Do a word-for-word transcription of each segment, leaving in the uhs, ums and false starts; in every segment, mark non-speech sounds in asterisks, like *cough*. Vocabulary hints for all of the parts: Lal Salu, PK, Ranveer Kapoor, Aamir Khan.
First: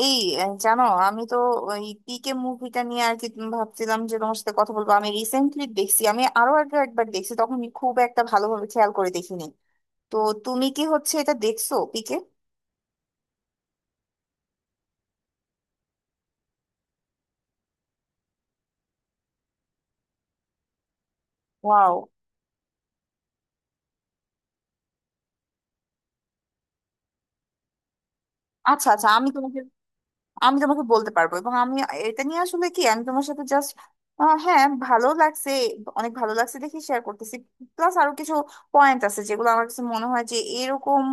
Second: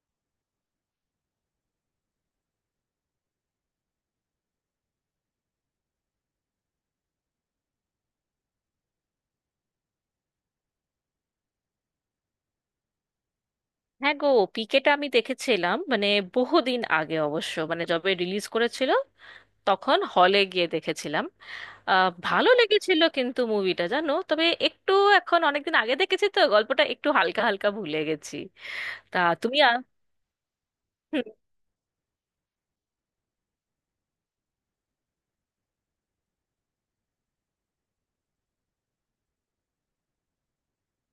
এই আহ, জানো, আমি তো ওই পিকে মুভিটা নিয়ে আর কি, তুমি ভাবছিলাম যে তোমার সাথে কথা বলবো। আমি রিসেন্টলি দেখছি, আমি আরো আগে একবার দেখছি, তখন আমি খুব একটা ভালোভাবে খেয়াল করে দেখিনি। তো তুমি কি হচ্ছে এটা দেখছো পিকে? হ্যাঁ গো, পিকেটা আমি দেখেছিলাম, মানে বহুদিন আগে অবশ্য, মানে যবে রিলিজ করেছিল তখন হলে গিয়ে দেখেছিলাম। ওয়াও। আহ, ভালো লেগেছিল কিন্তু মুভিটা, জানো, তবে একটু এখন অনেকদিন আগে দেখেছি তো গল্পটা একটু হালকা হালকা ভুলে গেছি। আচ্ছা আচ্ছা, তা আমি তোমাকে তুমি আ- আমি তোমাকে বলতে হুম, পারবো, এবং আমি এটা নিয়ে আসলে কি আমি তোমার সাথে জাস্ট, হ্যাঁ ভালো লাগছে, অনেক ভালো লাগছে দেখি, শেয়ার করতেছি। প্লাস আরো কিছু পয়েন্ট আছে যেগুলো আমার কাছে মনে হয় যে এরকম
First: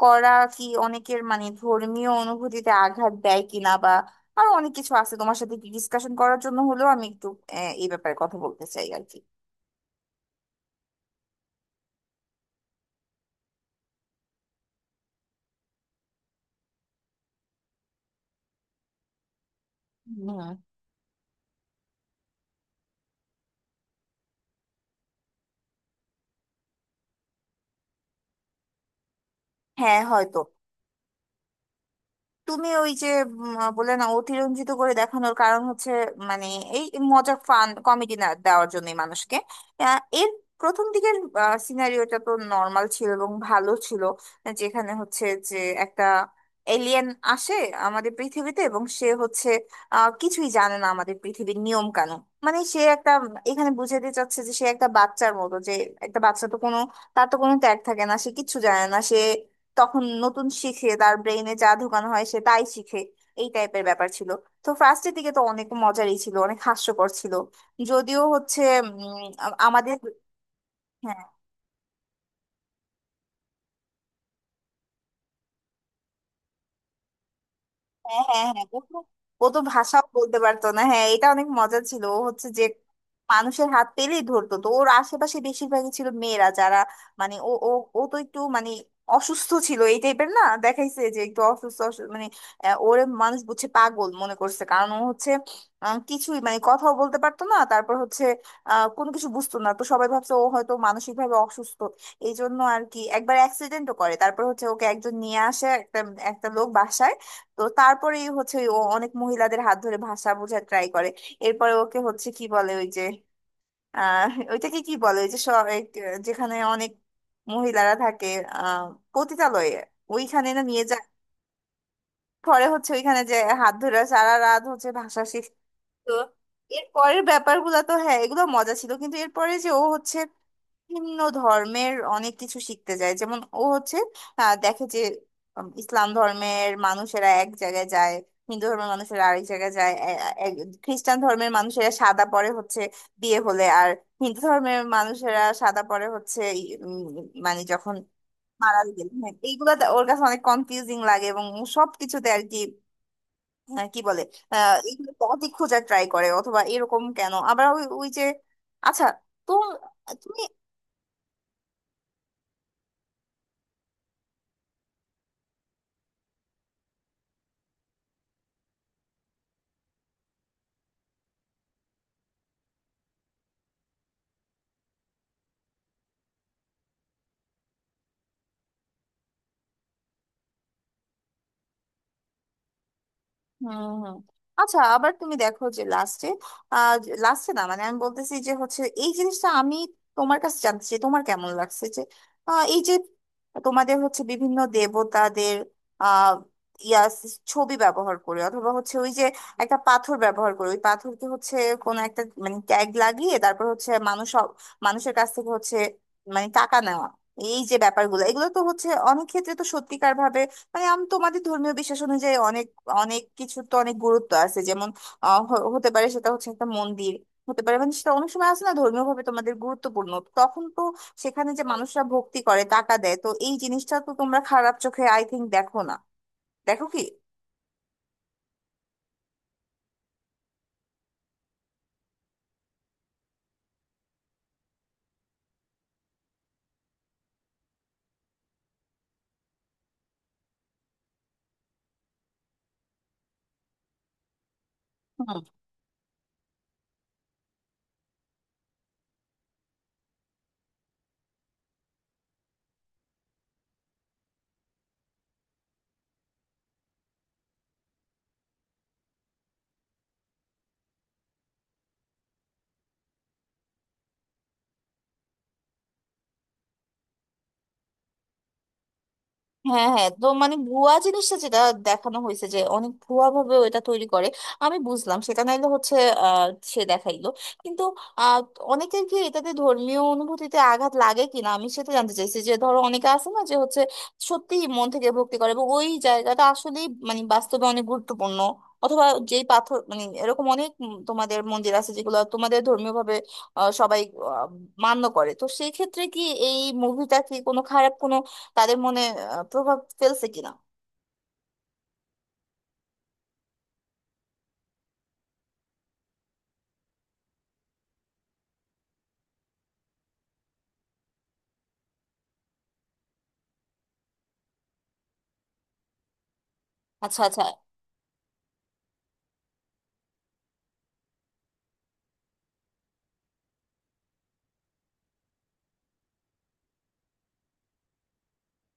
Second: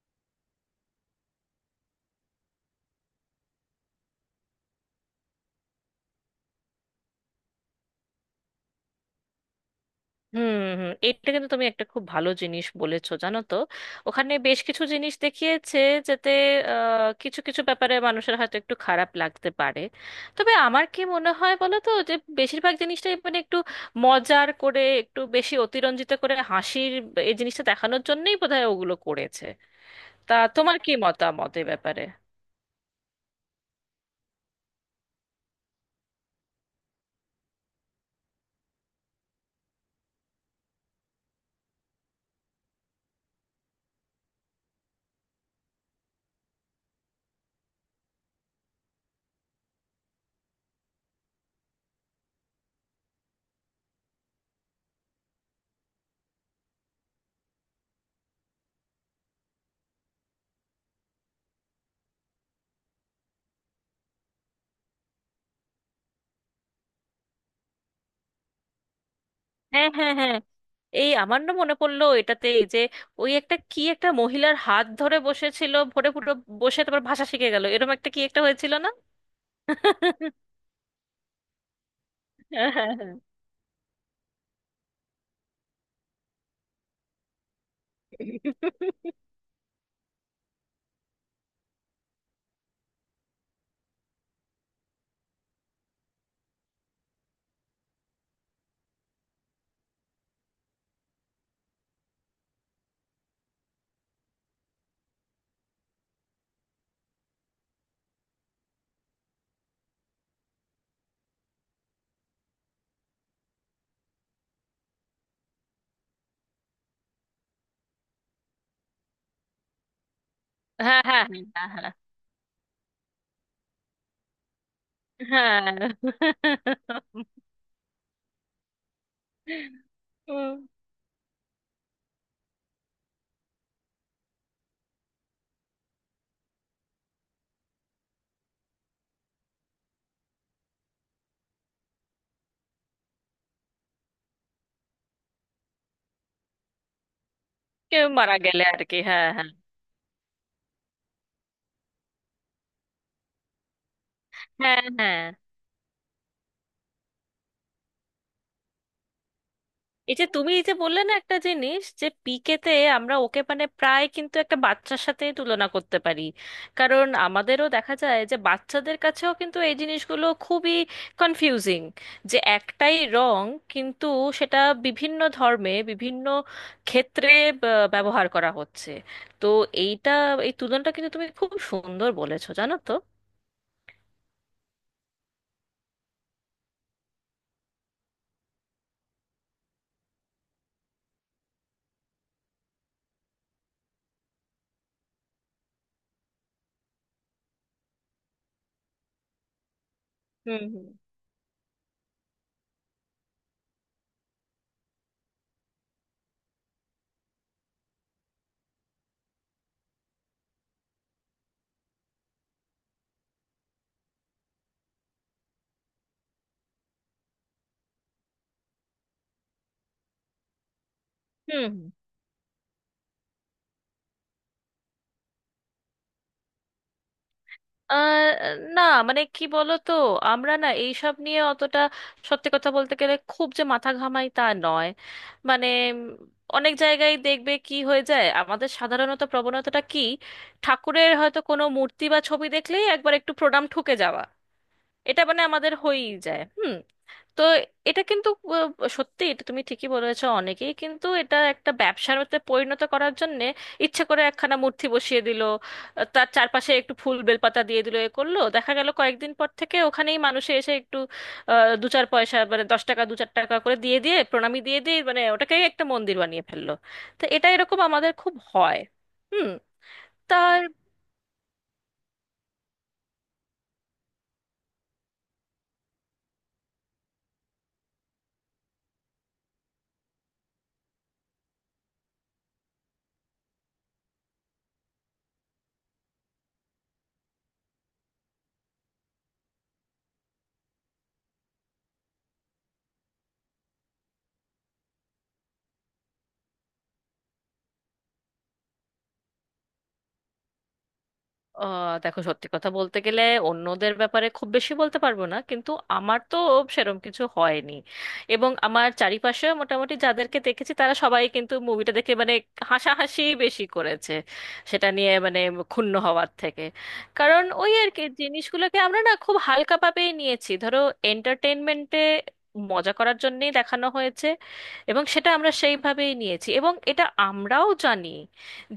করা কি অনেকের মানে ধর্মীয় অনুভূতিতে আঘাত দেয় কিনা, বা আরো অনেক কিছু আছে তোমার সাথে ডিসকাশন করার জন্য হলেও আমি একটু আহ, এই ব্যাপারে কথা বলতে চাই আর কি। হুম, হুম। এটা কিন্তু তুমি একটা খুব ভালো জিনিস বলেছো, জানো তো। ওখানে বেশ কিছু জিনিস দেখিয়েছে যাতে আহ, কিছু কিছু ব্যাপারে মানুষের হয়তো একটু খারাপ লাগতে পারে। তবে হুম। আমার কি মনে হয় বলো তো, যে বেশিরভাগ জিনিসটাই মানে একটু মজার করে, একটু বেশি অতিরঞ্জিত করে হাসির এই জিনিসটা দেখানোর জন্যই বোধহয় ওগুলো করেছে। হ্যাঁ তা হয়তো। তোমার কি মতামত এ ব্যাপারে? তুমি ওই যে উম, বলে না, অতিরঞ্জিত করে দেখানোর কারণ হচ্ছে মানে এই মজা ফান কমেডি না দেওয়ার জন্যই মানুষকে আহ, এর প্রথম দিকের সিনারিওটা তো নর্মাল ছিল এবং ভালো ছিল। যেখানে হচ্ছে যে একটা এলিয়েন আসে আমাদের পৃথিবীতে, এবং সে হচ্ছে আহ, কিছুই জানে না আমাদের পৃথিবীর নিয়ম কানুন। মানে সে একটা, এখানে বুঝাতে চাচ্ছে যে সে একটা বাচ্চার মতো, যে একটা বাচ্চা তো কোনো, তার তো কোনো ট্যাগ থাকে না, সে কিচ্ছু জানে না, সে তখন নতুন শিখে, তার ব্রেইনে যা ঢোকানো হয় সে তাই শিখে। এই টাইপের ব্যাপার ছিল। তো ফার্স্টের দিকে তো অনেক মজারই ছিল, অনেক হাস্যকর ছিল। যদিও হচ্ছে উম, আ- হ্যাঁ, আমাদের, হ্যাঁ, হ্যাঁ। এই হ্যাঁ আমার না মনে পড়লো এটাতে, এই যে ওই একটা কি একটা মহিলার হাত ধরে বসেছিল ভরে পুরো, বসে তারপর ভাষা শিখে গেল, এরকম একটা কি হ্যাঁ একটা হ্যাঁ হ্যাঁ, হয়েছিল ও না? তো ও তো ভাষাও বলতে পারতো না। হ্যাঁ এটা অনেক মজা ছিল। ও হচ্ছে যে হ্যাঁ, হ্যাঁ, মানুষের হাত পেলেই ধরতো, তো ওর আশেপাশে বেশিরভাগই ছিল মেয়েরা, যারা মানে ও ও, ও তো একটু মানে অসুস্থ ছিল এই টাইপের না দেখাইছে, যে একটু অসুস্থ অসু- মানে আহ, ওরে মানুষ বুঝছে, পাগল মনে করছে, কারণ ও হচ্ছে আহ, কিছুই মানে কথাও বলতে পারতো না। তারপর হচ্ছে আহ, কোনো কিছু বুঝতো না, তো সবাই ভাবছে ও হয়তো মানসিক ভাবে অসুস্থ। এই জন্য আর কি একবার অ্যাক্সিডেন্টও করে, তারপর হচ্ছে ওকে একজন নিয়ে আসে, একটা একটা লোক বাসায়। তো তারপরেই হচ্ছে ও অনেক মহিলাদের হাত ধরে ভাষা বোঝার ট্রাই করে। এরপরে ওকে হচ্ছে কি বলে ওই যে, আহ ওইটাকে কি বলে, ওই যে স- এক, যেখানে অনেক মহিলারা থাকে, আহ পতিতালয়ে, ওইখানে না নিয়ে হ্যাঁ। যায়। হ্যাঁ, হ্যাঁ, হ্যাঁ। পরে হচ্ছে ওইখানে যে হাত ধরে সারা রাত হচ্ছে ভাষা। হ্যাঁ। তো এর পরের ব্যাপারগুলো তো, হ্যাঁ এগুলো মজা ছিল, কিন্তু এরপরে যে ও হচ্ছে উম, ভিন্ন ধর্মের অনেক কিছু শিখতে যায়, যেমন ও হচ্ছে আহ, দেখে যে উম, ইসলাম ধর্মের মানুষেরা এক জায়গায় যায়, হিন্দু ধর্মের মানুষেরা আরেক জায়গায় যায়, এ- এ- খ্রিস্টান ধর্মের মানুষেরা সাদা পরে হচ্ছে বিয়ে হলে, আর হিন্দু ধর্মের মানুষেরা সাদা পরে হচ্ছে উম, মানে যখন কেউ মারা গেলে মারা আর কি, গেলে। হ্যাঁ, হ্যাঁ হ্যাঁ। এইগুলা তা- ওর কাছে অনেক কনফিউজিং লাগে, এবং সবকিছুতে আর কি। হ্যাঁ কি বলে আহ হ্যাঁ, এইগুলো হ্যাঁ, পথই খোঁজার ট্রাই করে, অথবা এরকম কেন। আবার ওই ওই যে, আচ্ছা, তো এই যে তুমি, তুমি এই যে বললে না একটা জিনিস, যে পিকেতে আমরা ওকে মানে প্রায় কিন্তু একটা বাচ্চার সাথে তুলনা করতে পারি। কারণ আমাদেরও দেখা যায় যে বাচ্চাদের কাছেও কিন্তু এই জিনিসগুলো খুবই কনফিউজিং, যে একটাই রং কিন্তু সেটা বিভিন্ন ধর্মে বিভিন্ন ক্ষেত্রে ব- ব্যবহার করা হচ্ছে। তো এইটা, এই তুলনাটা কিন্তু তুমি খুব সুন্দর বলেছো, জানো তো। হুম হুম। আচ্ছা আবার তুমি দেখো যে লাস্টে আহ লাস্টে না, মানে আমি বলতেছি যে হচ্ছে এই জিনিসটা আমি তোমার কাছে জানতে চাই তোমার কেমন লাগছে যে আহ, এই যে তোমাদের হচ্ছে বিভিন্ন দেবতাদের আহ ইয়া ছবি ব্যবহার করে, অথবা হচ্ছে ওই যে একটা পাথর ব্যবহার হুম, করে, ওই হুম, পাথরকে হচ্ছে কোনো একটা মানে ট্যাগ লাগিয়ে তারপর হচ্ছে মানুষ সব- মানুষের কাছ থেকে হচ্ছে মানে টাকা নেওয়া, এই যে ব্যাপারগুলো, এগুলো তো হচ্ছে অনেক ক্ষেত্রে তো সত্যিকার ভাবে মানে আমি তোমাদের ধর্মীয় বিশ্বাস অনুযায়ী অনেক অনেক কিছু তো অনেক গুরুত্ব আছে, যেমন আহ, হ- হতে পারে সেটা হচ্ছে একটা মন্দির, হতে পারে মানে সেটা অনেক সময় আছে না ধর্মীয় ভাবে তোমাদের গুরুত্বপূর্ণ, তখন তো সেখানে যে হুম। মানুষরা ভক্তি করে টাকা দেয়, তো এই জিনিসটা তো তোমরা খারাপ চোখে আই থিংক দেখো না, দেখো কি? আহ, না, মানে কি বলতো, আমরা না এইসব নিয়ে অতটা সত্যি কথা বলতে গেলে খুব যে মাথা ঘামাই তা নয়। মানে উম, অনেক জায়গায় দেখবে কি হয়ে যায়, আমাদের সাধারণত প্রবণতাটা কি, ঠাকুরের হয়তো কোনো মূর্তি বা ছবি দেখলেই একবার একটু প্রণাম ঠুকে যাওয়া, এটা মানে আমাদের হয়েই যায়। হুম। তো এটা কিন্তু আহ, সত্যি এটা তুমি ঠিকই বলেছো, অনেকেই কিন্তু এটা একটা ব্যবসার মধ্যে পরিণত করার জন্য ইচ্ছে করে একখানা মূর্তি বসিয়ে দিল, আহ, তার চারপাশে একটু ফুল বেলপাতা দিয়ে দিল, এ করলো, দেখা গেল কয়েকদিন পর থেকে ওখানেই মানুষে এসে একটু আহ, দু চার পয়সা মানে দশ টাকা দু চার টাকা করে দিয়ে দিয়ে প্রণামী দিয়ে দিয়ে মানে ওটাকেই একটা মন্দির বানিয়ে ফেললো। তো এটা এরকম আমাদের খুব হয়। হুম। হ্যাঁ হ্যাঁ। তো তা মানে ভুয়া জিনিসটা, যেটা দেখানো হয়েছে যে অনেক ভুয়া ভাবে ওটা তৈরি করে, আমি বুঝলাম সেটা, নাইলে হচ্ছে আহ, সে দেখাইলো। কিন্তু আহ, অনেকের কি এটাতে ধর্মীয় অনুভূতিতে আঘাত লাগে কিনা আমি সেটা জানতে চাইছি। যে ধরো অনেকে আছে না যে হচ্ছে সত্যি মন থেকে ভক্তি করে এবং ওই জায়গাটা আসলেই মানে বাস্তবে অনেক গুরুত্বপূর্ণ, অথবা যেই পাথর, মানে এরকম অনেক উম তোমাদের মন্দির আছে যেগুলো তোমাদের ধর্মীয় ভাবে সবাই আহ, মান্য করে, তো সেই ক্ষেত্রে কি এই মুভিটা কি কোনো খারাপ কোনো তাদের মনে আহ, প্রভাব ফেলছে কিনা? আহ দেখো, সত্যি কথা বলতে গেলে অন্যদের ব্যাপারে খুব বেশি বলতে পারবো না, কিন্তু আমার তো সেরম কিছু হয়নি। এবং আমার চারিপাশে মোটামুটি যাদেরকে দেখেছি তারা সবাই কিন্তু মুভিটা দেখে মানে হাসাহাসি বেশি করেছে সেটা নিয়ে, মানে ক্ষুণ্ণ হওয়ার থেকে। আচ্ছা আচ্ছা। কারণ ওই আর কি জিনিসগুলোকে আমরা না খুব হালকাভাবেই নিয়েছি, ধরো এন্টারটেনমেন্টে মজা করার জন্যেই দেখানো হয়েছে এবং সেটা আমরা সেইভাবেই নিয়েছি। এবং এটা আমরাও জানি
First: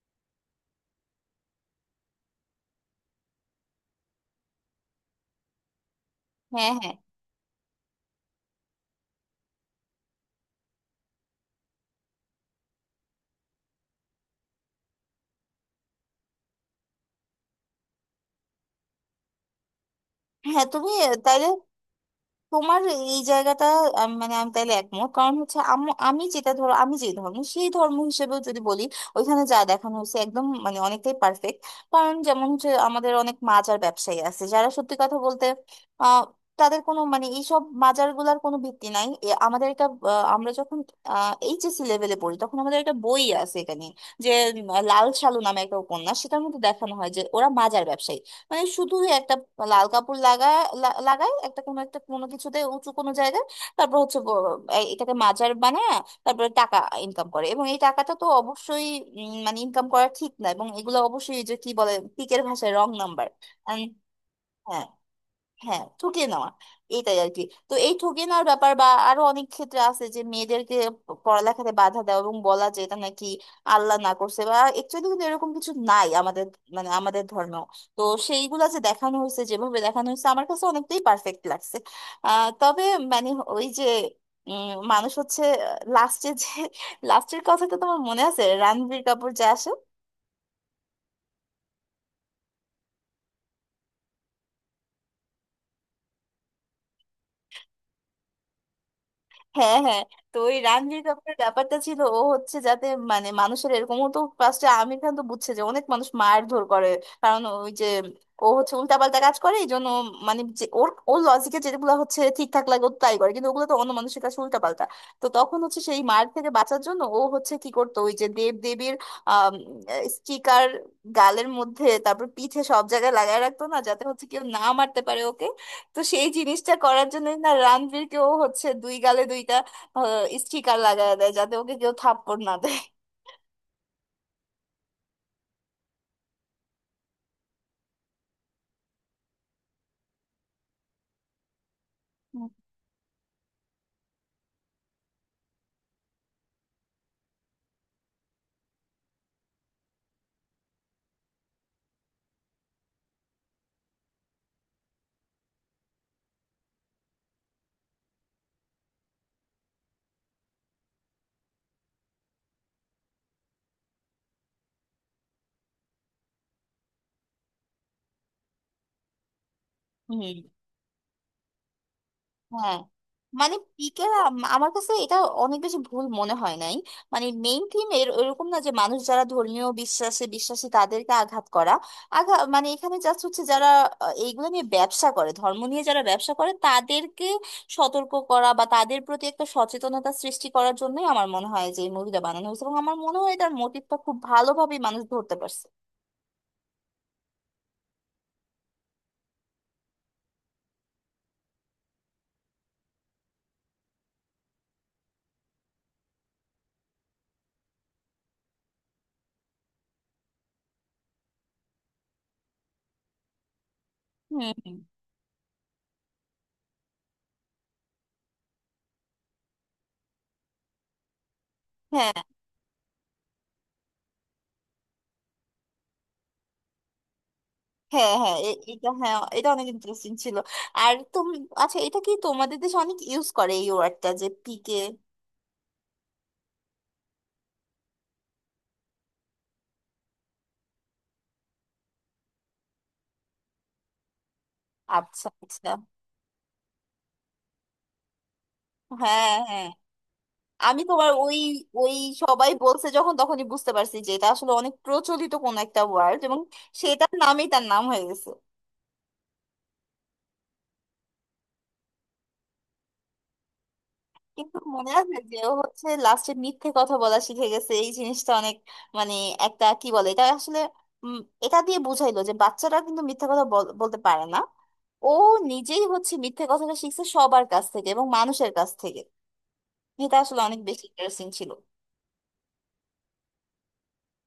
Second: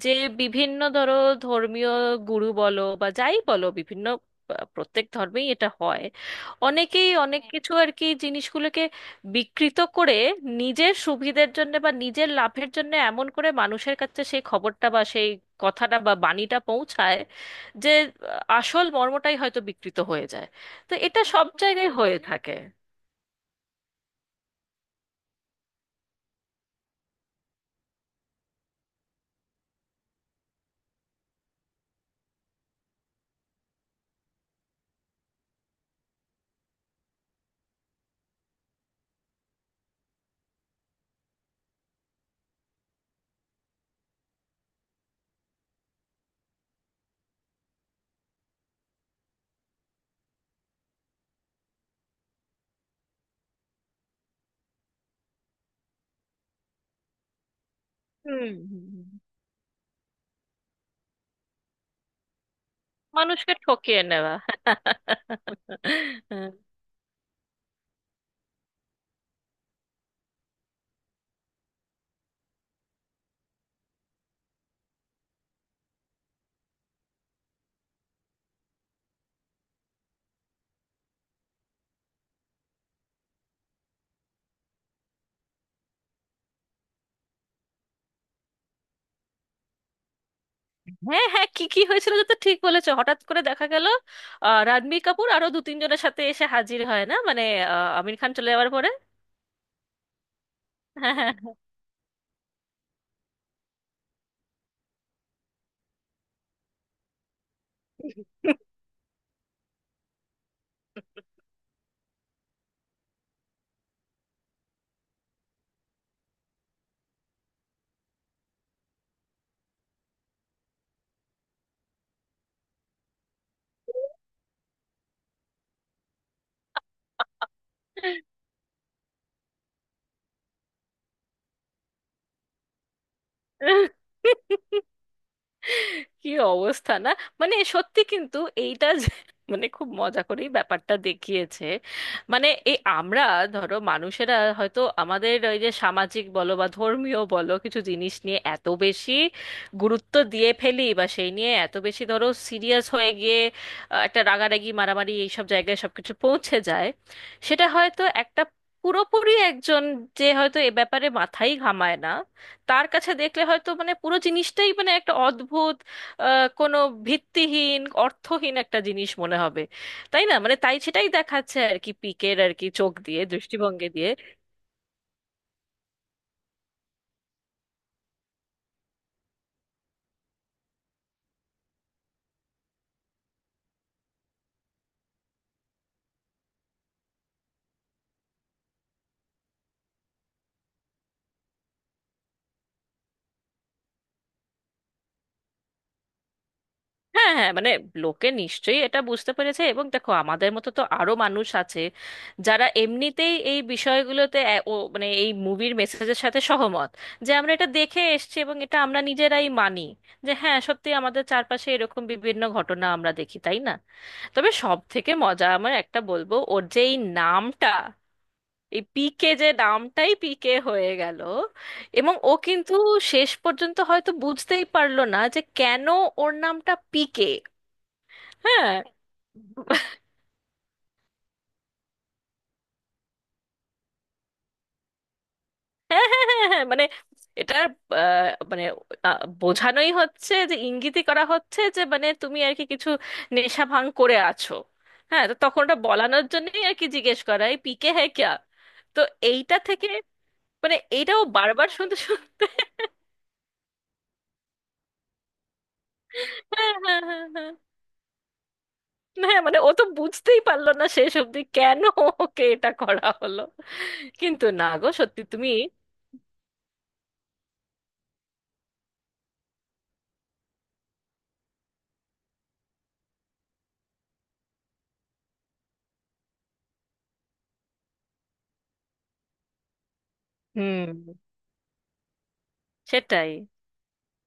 যে বিভিন্ন ধরো ধর্মীয় গুরু বলো বা যাই বলো, বিভিন্ন, আহ, প্রত্যেক ধর্মেই এটা হয়। হ্যাঁ হ্যাঁ অনেকেই অনেক কিছু আর কি জিনিসগুলোকে বিকৃত করে নিজের সুবিধের জন্য বা নিজের লাভের জন্য, এমন করে মানুষের কাছে সেই খবরটা বা সেই কথাটা বা বাণীটা পৌঁছায় যে আহ, আসল মর্মটাই হয়তো বিকৃত হয়ে যায়। হ্যাঁ। তুমি তো এটা সব তাইলে জায়গায় হয়ে থাকে। তোমার এই জায়গাটা, আম, মানে আমি তাইলে একমত, কারণ হচ্ছে আম- আমি যেটা, ধরো আমি যে ধর্ম, সেই ধর্ম হিসেবেও যদি বলি, ওইখানে যা দেখানো হয়েছে একদম মানে অনেকটাই পারফেক্ট। কারণ যেমন হচ্ছে আমাদের অনেক মাজার ব্যবসায়ী আছে, যারা সত্যি কথা বলতে আহ তাদের কোনো মানে এইসব মাজার গুলার কোনো ভিত্তি নাই। এ আমাদের একটা আহ, আমরা যখন এইচএসসি লেভেলে পড়ি তখন আমাদের একটা বই আছে এখানে, যে উম, লাল সালু নামে একটা উপন্যাস, সেটার মধ্যে দেখানো হয় যে ওরা মাজার ব্যবসায়ী, মানে শুধু একটা লাল কাপড় লাগায় লা- লাগায় একটা কোনো একটা কোনো কিছুতে, উঁচু কোনো জায়গায়, তারপর হচ্ছে ব- এই- এটাকে মাজার বানায়, তারপরে টাকা ইনকাম করে। এবং এই টাকাটা তো হুম, হুম। অবশ্যই হুম। উম, মানে ইনকাম করা ঠিক না, এবং এগুলো অবশ্যই এই যে কি বলে পিকের ভাষায় রং নাম্বার। মানুষকে ঠকিয়ে নেওয়া। হ্যাঁ ঠকিয়ে নেওয়া, *laughs* এইটাই আর কি। তো এই ঠকিয়ে নেওয়ার ব্যাপার, বা আরো অনেক ক্ষেত্রে আছে যে মেয়েদেরকে প- পড়ালেখাতে বাধা দেওয়া এবং বলা যে এটা নাকি আল্লাহ না করছে, বা একচুয়ালি কিন্তু এরকম কিছু নাই আমাদের মানে আমাদের ধর্মেও। তো সেইগুলা যে দেখানো হয়েছে যেভাবে দেখানো হয়েছে আমার কাছে অনেকটাই পারফেক্ট লাগছে। আহ তবে মানে ওই যে উম, মানুষ হচ্ছে লাস্টে যে *laughs* লাস্টের কথাটা তোমার মনে আছে, রণবীর কাপুর যে আসে? হ্যাঁ, হ্যাঁ, কি কি হয়েছিল যে, তো ঠিক বলেছো, হঠাৎ করে দেখা গেল আহ, রণবীর কাপুর আরো দু তিনজনের সাথে এসে হাজির হয় না, মানে আহ, আমির খান চলে যাওয়ার পরে। হ্যাঁ হ্যাঁ। তো ওই রণবীর হ্যাঁ। হ্যাঁ। কাপুরের ব্যাপারটা ছিল ও হচ্ছে যাতে মানে মানুষের, এরকমও তো ফার্স্টে আমির খান তো বুঝছে যে অনেক মানুষ মারধর করে, কারণ ওই যে ও হচ্ছে উল্টাপাল্টা কাজ করে এই জন্য। মানে যে ওর ওর লজিকে যেগুলো হচ্ছে ঠিকঠাক লাগে ও তাই করে, কিন্তু ওগুলো তো অন্য মানুষের কাছে উল্টাপাল্টা। তো তখন হচ্ছে সেই মার থেকে বাঁচার জন্য ও হচ্ছে কি করতো, ওই যে দেব দেবীর স্টিকার গালের মধ্যে তারপর পিঠে সব জায়গায় লাগায় রাখতো না, যাতে হচ্ছে কেউ না মারতে পারে ওকে। তো সেই জিনিসটা করার জন্য না রণবীরকেও হচ্ছে দুই গালে দুইটা আহ, স্টিকার লাগায় দেয়, যাতে ওকে কেউ থাপ্পড় না দেয়। হ্যাঁ। *laughs* কি অবস্থা না, মানে সত্যি কিন্তু এইটা যে- *laughs* মানে খুব মজা করেই ব্যাপারটা দেখিয়েছে। মানে এই আমরা ধরো মানুষেরা হয়তো আমাদের ওই যে সামাজিক বলো বা ধর্মীয় বলো কিছু জিনিস নিয়ে এত বেশি গুরুত্ব দিয়ে ফেলি, বা সেই নিয়ে এত বেশি ধরো সিরিয়াস হয়ে গিয়ে আহ, একটা রাগারাগি মারামারি এইসব জায়গায় সবকিছু পৌঁছে যায়। সেটা হয়তো একটা পুরোপুরি একজন, যে হয়তো এ ব্যাপারে মাথাই ঘামায় না, তার কাছে দেখলে হয়তো মানে পুরো জিনিসটাই মানে একটা অদ্ভুত আহ, কোনো ভিত্তিহীন অর্থহীন একটা জিনিস মনে হবে, হুম। তাই না? মানে তাই সেটাই দেখাচ্ছে আর কি, পিকের আর কি হ্যাঁ চোখ দিয়ে, মানে দৃষ্টিভঙ্গি পিকের, দিয়ে। আমার কাছে এটা অনেক বেশি ভুল মনে হয় নাই। মানে মেইন থিম এর ওরকম না যে মানুষ যারা ধর্মীয় বিশ্বাসে বিশ্বাসী তাদেরকে আঘাত করা। আঘাত মানে এখানে জাস্ট হচ্ছে যারা আহ, এইগুলো নিয়ে ব্যবসা করে, ধর্ম নিয়ে যারা ব্যবসা করে তাদেরকে সতর্ক করা বা তাদের প্রতি একটা সচেতনতা সৃষ্টি করার জন্যই আমার মনে হয় যে এই মুভিটা বানানো হয়েছে। এবং আমার মনে হয় এটার মোটিভটা খুব ভালোভাবেই মানুষ ধরতে পারছে। হ্যাঁ, হ্যাঁ, মানে লোকে নিশ্চয়ই এটা বুঝতে পেরেছে। এবং দেখো আমাদের মতো তো আরো মানুষ আছে যারা এমনিতেই এই বিষয়গুলোতে এ- ও, মানে এই মুভির মেসেজের সাথে সহমত, যে আমরা এটা দেখে এসেছি এবং এটা আমরা নিজেরাই মানি, যে হ্যাঁ সত্যি আমাদের চারপাশে এরকম বিভিন্ন ঘটনা আমরা দেখি, তাই না। হুম তবে হুম। সব থেকে মজা আমার একটা বলবো, ওর যে এই নামটা, এই পিকে যে নামটাই পিকে হয়ে গেল, হ্যাঁ এবং ও কিন্তু শেষ পর্যন্ত হয়তো বুঝতেই পারলো না যে কেন ওর নামটা পিকে। হ্যাঁ হ্যাঁ এ- হ্যাঁ, এটা, হ্যাঁ এটা অনেক ইন্টারেস্টিং ছিল। আর তুমি, আচ্ছা এটা কি তোমাদের দেশে অনেক ইউজ করে এই ওয়ার্ডটা যে পিকে? হ্যাঁ, হ্যাঁ, হ্যাঁ, হ্যাঁ, মানে এটা আহ, মানে আহ, বোঝানোই হচ্ছে, যে ইঙ্গিতই করা হচ্ছে যে মানে তুমি আর কি কিছু নেশা ভাঙ করে আছো। হ্যাঁ, আচ্ছা তো তখন আচ্ছা। ওটা বলানোর জন্যই আর কি জিজ্ঞেস করা, এই পিকে হ্যাঁ ক্যা। তো হ্যাঁ এইটা হ্যাঁ। থেকে মানে আমি তোমার এইটাও ওই বারবার ওই শুনতে শুনতে সবাই বলছে যখন তখনই বুঝতে পারছি যে এটা আসলে অনেক প্রচলিত কোন একটা ওয়ার্ড, এবং হ্যাঁ, হ্যাঁ, সেটার হ্যাঁ, নামই হ্যাঁ। তার নাম হয়ে গেছে। হ্যাঁ, মানে ও তো বুঝতেই পারলো না শেষ অবধি কেন ওকে এটা করা হলো। কিন্তু কিন্তু না গো, মনে আছে সত্যি যে তুমি ও হচ্ছে লাস্টে মিথ্যে কথা বলা শিখে গেছে, এই জিনিসটা অনেক মানে একটা কি বলে এটা আসলে উম, এটা দিয়ে বুঝাইলো যে বাচ্চারা কিন্তু মিথ্যে কথা বল- বলতে পারে না। ও নিজেই হচ্ছে মিথ্যে কথাটা শিখছে সবার কাছ থেকে এবং মানুষের কাছ থেকে। এটা আসলে অনেক বেশি হুম, ইন্টারেস্টিং ছিল। সেটাই।